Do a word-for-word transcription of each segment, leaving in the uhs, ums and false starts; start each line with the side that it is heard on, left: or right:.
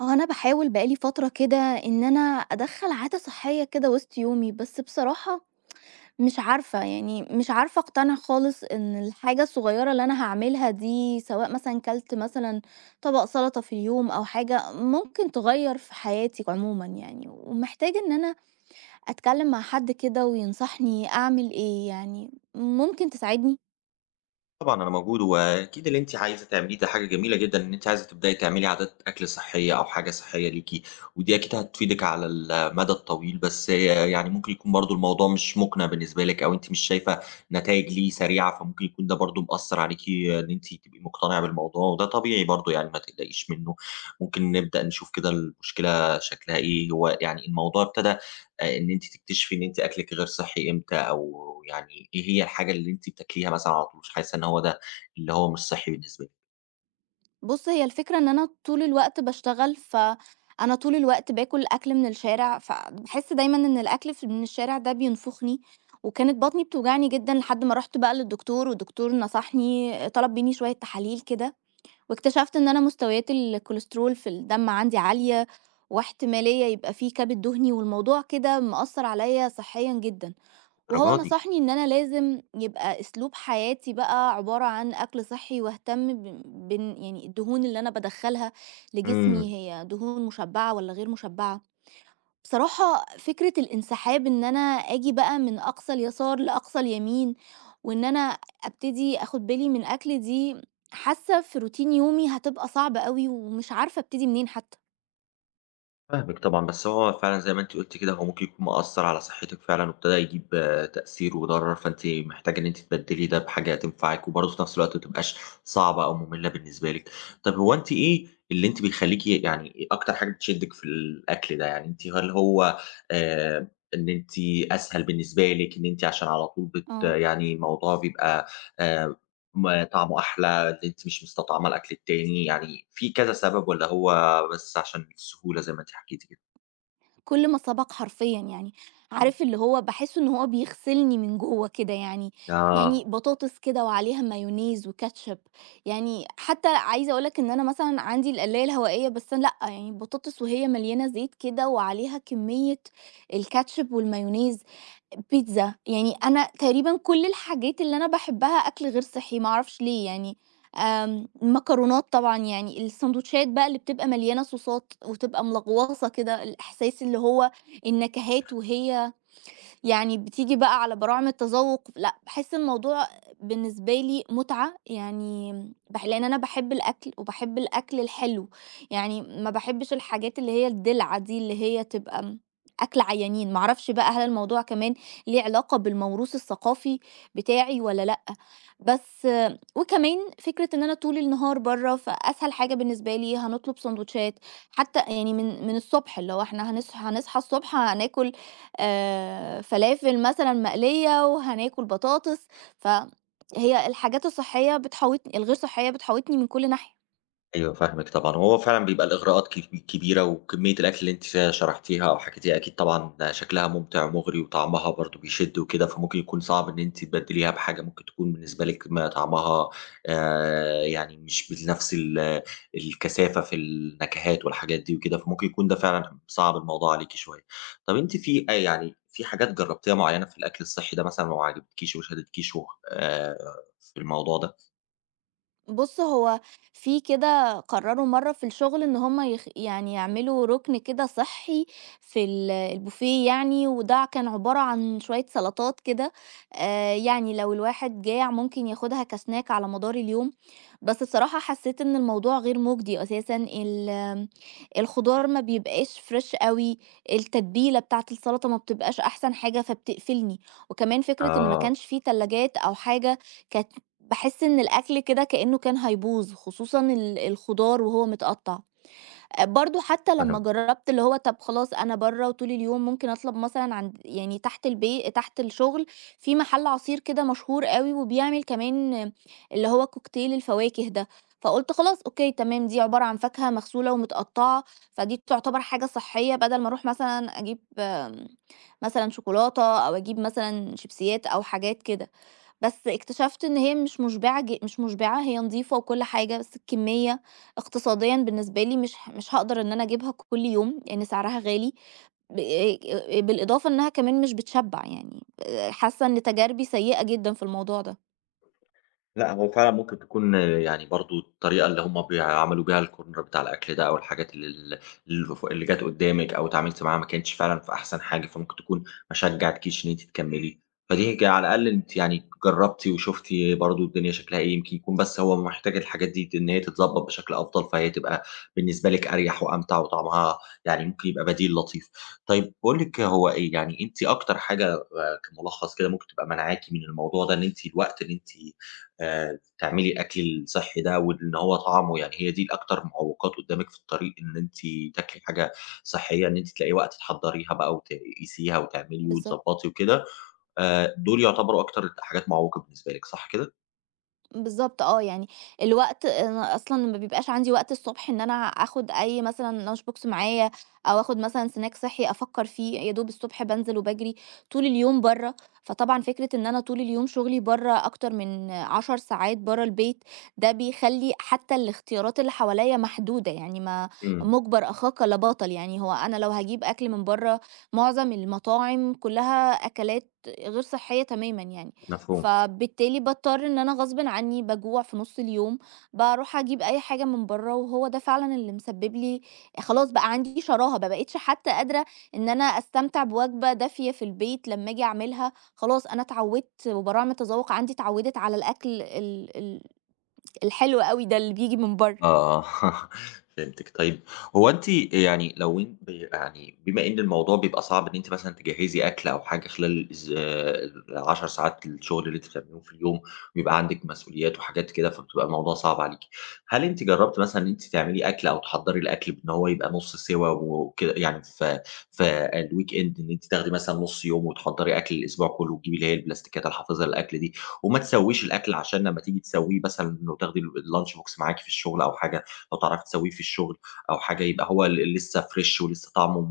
right: هو أنا باحاول بقى لي فترة كده إن أنا أدخّل عادة صحية كده وسط يومي، بس بصراحة مش عارفة، يعني مش عارفة أقتنع خالص إن الحاجة الصغيرة اللي أنا هاعملها دي، سواء مثلًا كلت مثلًا طبق سلطة في اليوم أو حاجة، ممكن تغيّر في حياتي عمومًا يعني، ومحتاجة إن أنا أتكلم مع حد كده وينصحني أعمل إيه يعني، ممكن تساعدني؟
left: طبعًا أنا موجود، وأكيد اللي أنتِ عايزة تعمليه ده حاجة جميلة جدًا، إن أنتِ عايزة تبدئي تعملي عادات أكل صحية أو حاجة صحية ليكِ، ودي أكيد هتفيدِك على المدى الطويل. بس آه، يعني ممكن يكون برضه الموضوع مش مقنع بالنسبة لِك، أو أنتِ مش شايفة نتايج ليه سريعة، فممكن يكون ده برضه مأثّر عليكِ إن أنتِ تبقي مقتنعة بالموضوع، وده طبيعي برضه، يعني ما تقلقيش منه. ممكن نبدأ نشوف كده المشكلة شكلها إيه. هو يعني الموضوع ابتدى آآ إن أنتِ تكتشفي إن أنتِ أكلِك غير صحّي إمتى؟ أو يعني إيه هي الحاجة اللي أنتِ بتاكليها مثلًا على طول، مش حاسة إن هو ده اللي هو مش صحّي بالنسبة لِك؟
right: بُص، هي الفكرة إن أنا طول الوقت باشتغل، فأنا طول الوقت باكل أكل من الشارع، فباحس دايمًا إن الأكل ف من الشارع ده بينفخني، وكانت بطني بتوجعني جدًا لحد ما رُحت بقى للدكتور، والدكتور نصحني طلب مني شوية تحاليل كده، واكتشفت إن أنا مستويات الكوليسترول في الدم عندي عالية، واحتمالية يبقى في كبد دهني، والموضوع كده مأثّر عليَّ صحيًا جدًا. وهو
left: للدرجة دي!
right: نصحني إن أنا لازم يبقى أسلوب حياتي بقى عبارة عن أكل صحّي واهتم ب بإن يعني الدهون اللي أنا بادخّلها لجسمي
left: إمم.
right: هي دهون مُشبّعة والّا غير مُشبّعة. بصراحة فكرة الانسحاب إن أنا آجي بقى من أقصى اليسار لأقصى اليمين، وإن أنا أبتدي آخُد بالي من أكلي دي، حاسة في روتين يومي هتبقى صعبة أوي ومش عارفة أبتدي منين حتى.
left: فاهمِك طبعًا، بس هو فعلًا زي ما أنتِ قُلتِ كده، هو ممكن يكون مأثّر على صحتِك فعلًا وابتدى يجيب آه، تأثير وضرر، فأنتِ محتاجة إن أنتِ تبدّلي ده بحاجة تنفعِك، وبرضه في نفس الوقت ما تبقاش صعبة أو مملة بالنسبة لِك. طب هو أنتِ إيه اللي أنتِ بيخلّيكِ، يعني إيه أكتر حاجة بتشدِّك في الأكل ده؟ يعني أنتِ هل هو آآ إن أنتِ أسهل بالنسبة لِك، إن أنتِ عشان على طول بت
right: آه.
left: يعني الموضوع بيبقى آآ ما طعمه أحلى؟ اللي أنتِ مش مستطعمة الأكل التاني؟ يعني في كذا سبب والّا هو بس عشان السهولة زي ما أنتِ حكيتِ كده؟
right: كل ما سبق حرفيًا يعني،
left: إمم.
right: عارف اللي هو باحس إن هو بيغسلني من جوّه كده يعني، يعني
left: آه.
right: بطاطس كده وعليها مايونيز وكاتشب، يعني حتى عايزة أقول لك إن أنا مثلًا عندي القلاية الهوائية بس أنا لأ، يعني البطاطس وهي مليانة زيت كده وعليها كمية الكاتشب والمايونيز بيتزا، يعني أنا تقريبًا كل الحاجات اللي أنا باحبها أكل غير صحّي، ما أعرفش ليه يعني، آمم، مكرونات طبعًا يعني، الساندوتشات بقى اللي بتبقى مليانة صوصات وتبقى ملغوصة كده، الإحساس اللي هو النكهات وهي يعني بتيجي بقى على براعم التذوق، لأ، باحس الموضوع بالنسبة لي متعة، يعني باح لإن أنا باحب الأكل وباحب الأكل الحلو، يعني ما باحبش الحاجات اللي هي الدلعة دي اللي هي تبقى م أكل عيانين، ما أعرفش بقى هل الموضوع كمان ليه علاقة بالموروث الثقافي بتاعي والّا لأ، بس آه، وكمان فكرة إن أنا طول النهار برّه، فأسهل حاجة بالنسبة لي هنطلب ساندوتشات، حتى يعني من من الصبح اللي هو إحنا هنصحى هنصحى الصبح هناكل آآ فلافل مثلًا مقلية وهناكل بطاطس، فهي الحاجات الصحية بتحوّطني الغير صحية بتحوّطني من كل ناحية.
left: أيوه فاهمِك طبعًا، وهو فعلًا بيبقى الإغراءات كب كبيرة، وكمية الأكل اللي أنتِ شرحتيها أو حكيتيها أكيد طبعًا شكلها مُمتِع ومُغري، وطعمها برضه بيشد وكده، فممكن يكون صعب إن أنتِ تبدّليها بحاجة ممكن تكون بالنسبة لِك ما طعمها آآ يعني مش بنفس ال الكثافة في النكهات والحاجات دي وكده، فممكن يكون ده فعلًا صعب الموضوع عليكِ شوية. طَب أنتِ في أ يعني في حاجات جرّبتيها معيّنة في الأكل الصحّي ده مثلًا وما عجبتكيش وشدتكيش، وخ آآ في الموضوع ده؟
right: بُص، هو في كده قرّروا مرّة في الشغل إن هم يخ يعني يعملوا رُكن كده صحّي في ال البوفيه يعني، وده كان عبارة عن شوية سلطات كده آآ، يعني لو الواحد جاع ممكن ياخدها كسناك على مدار اليوم، بس بصراحة حسّيت إن الموضوع غير مُجدي أساسًا، ال آمم، الخضار ما بيبقاش فريش أوي، التتبيلة بتاعة السلطة ما بتبقاش أحسن حاجة فبتقفلني، وكمان فكرة إن ما
left: آه،
right: كانش في تلاجات أو حاجة كانت باحس إن الأكل كده كإنه كان هيبوظ، خصوصًا ال الخضار وهو متقطّع. آآ برضه حتى لمّا
left: فاهم.
right: جرّبت اللي هو طب خلاص أنا برّه وطول اليوم ممكن أطلب مثلًا عند يعني تحت البي تحت الشغل في محل عصير كده مشهور أوي وبيعمل كمان آه، اللي هو كوكتيل الفواكه ده، فقُلت خلاص أوكي تمام دي عبارة عن فاكهة مغسولة ومتقطّعة، فدي تعتبر حاجة صحّية بدل ما أروح مثلًا أجيب آمم مثلًا شوكولاتة أو أجيب مثلًا شيبسيات أو حاجات كده. بس اكتشفت إن هي مش مُشبعة ج مش مُشبعة، هي نضيفة وكل حاجة، بس الكمية اقتصاديًا بالنسبة لي مش ه مش هاقدر إن أنا أجيبها كل يوم، لإن سعرها غالي، ب آآ بالإضافة إنها كمان مش بتشبع يعني، آآ حاسة إن تجاربي سيئة جدًا في الموضوع ده.
left: لأ، هو فعلًا ممكن تكون آه، يعني برضه الطريقة اللي هم بيعملوا بيها الcorner بتاع الأكل ده، أو الحاجات اللي ال اللي ف اللي جات قدّامِك أو اتعاملتِ معاها ما كانتش فعلًا في أحسن حاجة، فممكن تكون ما شجعتكيش إن أنتِ تكمّلي. فدي ج على الأقل أنتِ يعني جرّبتِ وشُفتِ برضه الدنيا شكلها إيه. يمكن يكون بس هو محتاج الحاجات دي ت إن هي تتضبّط بشكل أفضل، فهي تبقى بالنسبة لِك أريح وأمتع، وطعمها يعني ممكن يبقى بديل لطيف. طيب باقول لِك هو إيه، يعني أنتِ أكتر حاجة آآ كمُلخّص كده ممكن تبقى مانعاكِ من الموضوع ده، إن أنتِ الوقت اللي أنتِ آآ تعملي الأكل الصحّي ده، وإن هو طعمه، يعني هي دي أكتر معوّقات قدّامِك في الطريق إن أنتِ تاكلي حاجة صحّية، إن أنتِ تلاقي وقت تحضّريها بقى وتقيسيها وتعملي
right: بالضبط.
left: وتضبّطي وكده. آآ دول يعتبروا أكتر حاجات معوّقة بالنسبة لِك، صح كده؟
right: بالضبط آه، يعني الوقت أنا أصلًا ما بيبقاش عندي وقت الصبح إن أنا آخُد أي مثلًا lunch box معايا أو آخُد مثلًا snack صحّي أفكّر فيه، يا دوب الصبح بانزل وباجري، طول اليوم برّه، فطبعًا فكرة إن أنا طول اليوم شُغلي برّه أكتر من 10 ساعات برّه البيت، ده بيخلّي حتّى الاختيارات اللي حواليّا محدودة، يعني ما
left: إمم،
right: مُجبر أخاك لا بَطَل، يعني هو أنا لو هاجيب أكل من برّه، معظم المطاعم كُلّها أكلات غير صحّية تمامًا يعني.
left: مفهوم.
right: فبالتالي باضطر إن أنا غصبٍ عني باجوع في نُص اليوم، باروح أجيب أي حاجة من برّه، وهو ده فعلًا اللي مسبب لي خلاص بقى عندي شراهة، ما بقيتش حتى قادرة إن أنا أستمتع بوجبة دافية في البيت لمّا آجي أعملها، خلاص أنا اتعودت وباراعي التذوق عندي اتعودت على الأكل ال ال الحلو أوي ده اللي بييجي من برّه.
left: آه، فهمتِك. طيب هو أنتِ يعني لو أن ب يعني بما إن الموضوع بيبقى صعب إن أنتِ مثلًا تجهّزي أكل أو حاجة خلال الز العشر ساعات الشغل اللي أنتِ بتعمليهم في اليوم، وبيبقى عندِك مسؤوليات وحاجات كده، فبتبقى الموضوع صعب عليكِ. هل أنتِ جرّبتِ مثلًا إن أنتِ تعملي أكل أو تحضّري الأكل بإن هو يبقى نُص سِوَى وكده؟ يعني في في الweekend إن أنتِ تاخدي مثلًا نُص يوم وتحضّري أكل الأسبوع كُلّه، وتجيبي اللي هي البلاستيكات الحافظة للأكل دي، وما تسوّيش الأكل عشان لمّا تيجي تسوّيه مثلًا، لو تاخدي ال الlunch box معاكِ في الشغل أو حاجة، لو تعرفي تسوّيه في الشغل أو حاجة، يبقى هو ل لسه fresh، ولسه طعمه م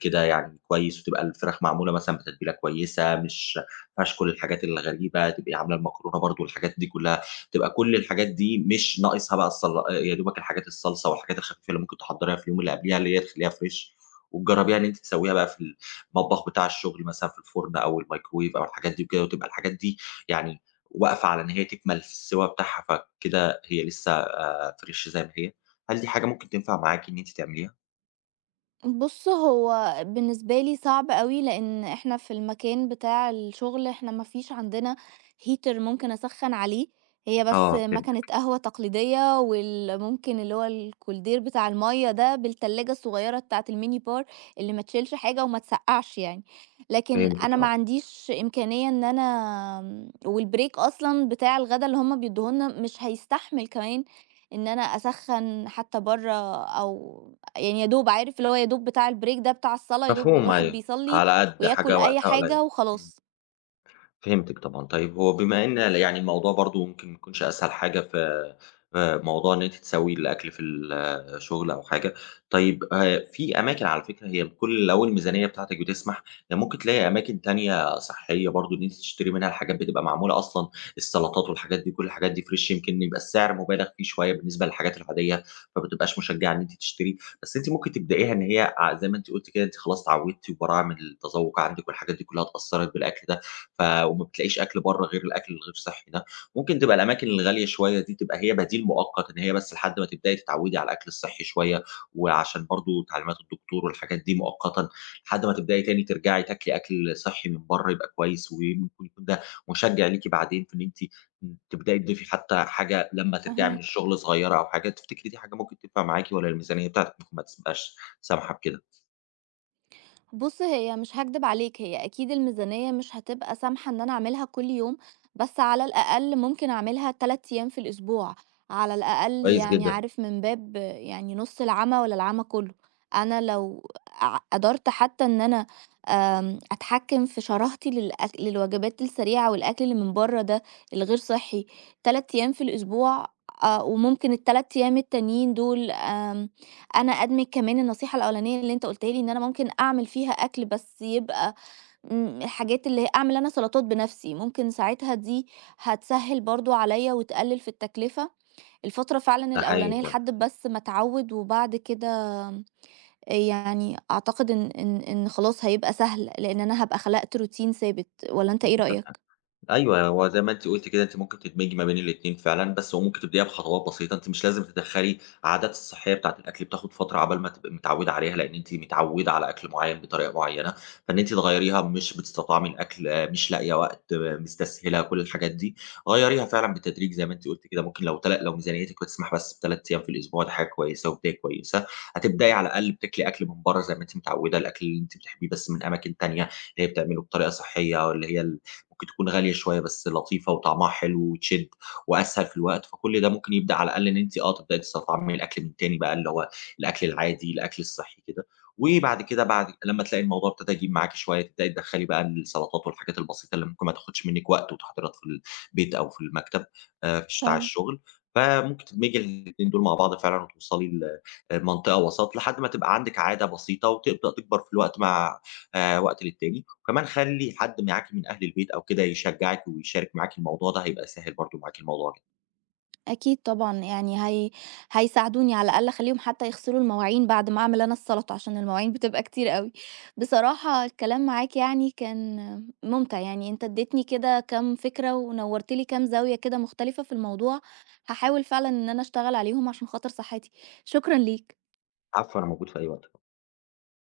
left: كده يعني كويس، وتبقى الفراخ معمولة مثلًا بتتبيلة كويسة، مش ما فيهاش كل الحاجات الغريبة، تبقي عاملة المكرونة برضه والحاجات دي كلّها، تبقى كل الحاجات دي مش ناقصها بقى الصل يا دوبك الحاجات الصلصة والحاجات الخفيفة اللي ممكن تحضّريها في اليوم اللي قبليها، اللي هي تخلّيها fresh، وتجرّبيها إن أنتِ تسوّيها بقى في المطبخ بتاع الشغل مثلًا، في الفرن أو الميكروويف أو الحاجات دي وكده، وتبقى الحاجات دي يعني وواقفة على إن هي تكمل السِوَى بتاعها، فكده هي لسه فريش زي ما هي. هل دي حاجة ممكن تنفع معاكِ إن أنتِ تعمليها؟
right: بُص، هو بالنسبة لي صعب أوي، لإن إحنا في المكان بتاع الشغل إحنا ما فيش عندنا heater ممكن أسخّن عليه، هي بس
left: آه
right: ماكينة
left: فهمتِك.
right: قهوة تقليدية وال ممكن اللي هو الكولدير بتاع المَيّة ده بالتلاجة الصغيّرة بتاعة الmini bar اللي ما تشيلش حاجة وما تسقّعش يعني. لكن أنا
left: فهمتِك
right: ما
left: آه.
right: عنديش إمكانية إن أنا آمم والbreak أصلًا بتاع الغدا اللي هم بيدّوه لنا مش هيستحمل كمان إن أنا أسخّن حتى برّه أو يعني يا دوب عارف اللي هو يا دوب بتاع الbreak ده بتاع الصلاة، يا دوب
left: مفهوم
right: الواحد
left: أيوه.
right: بيصلّي
left: على قد
right: وياكل
left: حاجة
right: أي
left: وقتها قليل.
right: حاجة
left: إمم.
right: وخلاص.
left: فهمتِك طبعًا. طيب هو بما إن يعني الموضوع برضه ممكن ما يكونش أسهل حاجة ف آآ موضوع إن أنتِ تسوّي الأكل في الشغل أو حاجة. طيب آآ في أماكن على فكرة هي بكل لو الميزانية بتاعتك بتسمح، يعني ممكن تلاقي أماكن تانية صحّية برضه إن أنتِ تشتري منها الحاجات. بتبقى معمولة أصلًا، السلطات والحاجات دي، كل الحاجات دي فريش. يمكن يبقى السعر مبالغ فيه شوية بالنسبة للحاجات العادية، فما تبقاش مشجّعة إن أنتِ تشتري، بس أنتِ ممكن تبدئيها، إن هي ع زي ما أنتِ قُلتِ كده، أنتِ خلاص اتعوّدتِ، وبراعم التذوّق عندِك والحاجات دي كلها اتأثّرت بالأكل ده، ف وما بتلاقيش أكل برّه غير الأكل الغير صحّي ده. ممكن تبقى الأماكن الغالية شوية دي تبقى هي بديل مؤقت، إن هي بس لحد ما تبدئي تتعوّدي على الأكل الصحّي شوية، وعشان برضه تعليمات الدكتور والحاجات دي مؤقتًا، لحد ما تبدئي تاني ترجعي تاكلي أكل صحّي من برّه يبقى كويس. وممكن يكون ده مشجّع ليكِ بعدين في إن أنتِ تبدئي تضيفي حتى حاجة لمّا ترجعي من
right: فاهماك.
left: الشغل صغيّرة أو حاجة. تفتكري دي حاجة ممكن تنفع معاكِ، والّا الميزانية بتاعتِك ممكن ما تبقاش سامحة بكده؟
right: بُص، هي مش هاكدب عليك، هي أكيد الميزانية مش هتبقى سامحة إن أنا أعملها كل يوم، بس على الأقل ممكن أعملها 3 أيام في الأسبوع، على الأقل
left: كويس
right: يعني
left: جدًا.
right: عارف من باب يعني نُص العمى ولا العمى كله، أنا لو ع قدرت حتى إن أنا آمم، أتحكم في شراهتي للأك للوجبات السريعة والأكل اللي من برّه ده الغير صحّي 3 أيام في الأسبوع آه، وممكن الثلاثة أيام التانيين دول آمم أنا أدمج كمان النصيحة الأولانية اللي أنت قُلتها لي إن أنا ممكن أعمل فيها أكل بس يبقى امم، الحاجات اللي هي أعمل أنا سلطات بنفسي، ممكن ساعتها دي هتسهِّل برضه عليّا وتقلِّل في التكلفة، الفترة فعلًا
left: ده
right: الأولانية
left: حقيقي
right: لحد بس ما أتعوِّد وبعد كده يعني أعتقد إن إن إن خلاص هيبقى سهل، لإن أنا هابقى خلقت روتين ثابت، والّا أنت إيه
left: فعلًا.
right: رأيك؟
left: ايوه، هو زي ما انت قلت كده، انت ممكن تدمجي ما بين الاثنين فعلا. بس وممكن تبديها بخطوات بسيطه. انت مش لازم تدخلي عادات الصحيه بتاعت الاكل، بتاخد فتره عبال ما تبقى متعوده عليها، لان انت متعوده على اكل معين بطريقه معينه، فان انت تغيريها مش بتستطعمي الاكل، آه، مش لاقيه وقت، آه، مستسهله، كل الحاجات دي غيريها فعلا بالتدريج زي ما انت قلت كده. ممكن لو تل... لو ميزانيتك بتسمح بس بثلاث ايام في الاسبوع، دي حاجه كويسه وبدايه كويسه. هتبداي على الاقل بتاكلي اكل من بره زي ما انت متعوده، الاكل اللي انت بتحبيه، بس من اماكن تانيه اللي هي بتعمله بطريقه صحيه، واللي هي ممكن تكون غالية شوية بس لطيفة وطعمها حلو وتشد، وأسهل في الوقت. فكل ده ممكن يبدأ على الأقل إن أنتِ آه تبدئي تستطعمي الأكل من تاني بقى، اللي هو الأكل العادي، الأكل الصحّي كده. وبعد كده، بعد لمّا تلاقي الموضوع ابتدى يجيب معاكِ شوية، تبدئي تدخّلي بقى السلطات والحاجات البسيطة اللي ممكن ما تاخدش منِّك وقت، وتحضيرها في البيت أو في المكتب، آآ في ش بتاع
right: فعلًا.
left: الشغل. فممكن تدمجي الاتنين دول مع بعض فعلًا، وتوصلي ل لمنطقة وسَط لحد ما تبقى عندِك عادة بسيطة، وتبدأ تكبر في الوقت مع آآ وقت للتاني. وكمان خلّي حد معاكِ من أهل البيت أو كده يشجّعِك ويشارك معاكِ الموضوع ده، هيبقى سهِّل برضه معاكِ الموضوع جدًا.
right: أكيد طبعًا، يعني هي هيساعدوني على الأقل أخلّيهم حتى يغسلوا المواعين بعد ما أعمل أنا السَلطة، عشان المواعين بتبقى كتير أوي. بصراحة الكلام معاك يعني كان مُمتع، يعني أنت ادّيتني كده كام فكرة ونوّرت لي كام زاوية كده مختلفة في الموضوع، هاحاول فعلًا إن أنا أشتغل عليهم عشان خاطر صحتي. شكرًا ليك.
left: العفو، أنا موجود في أي وقت.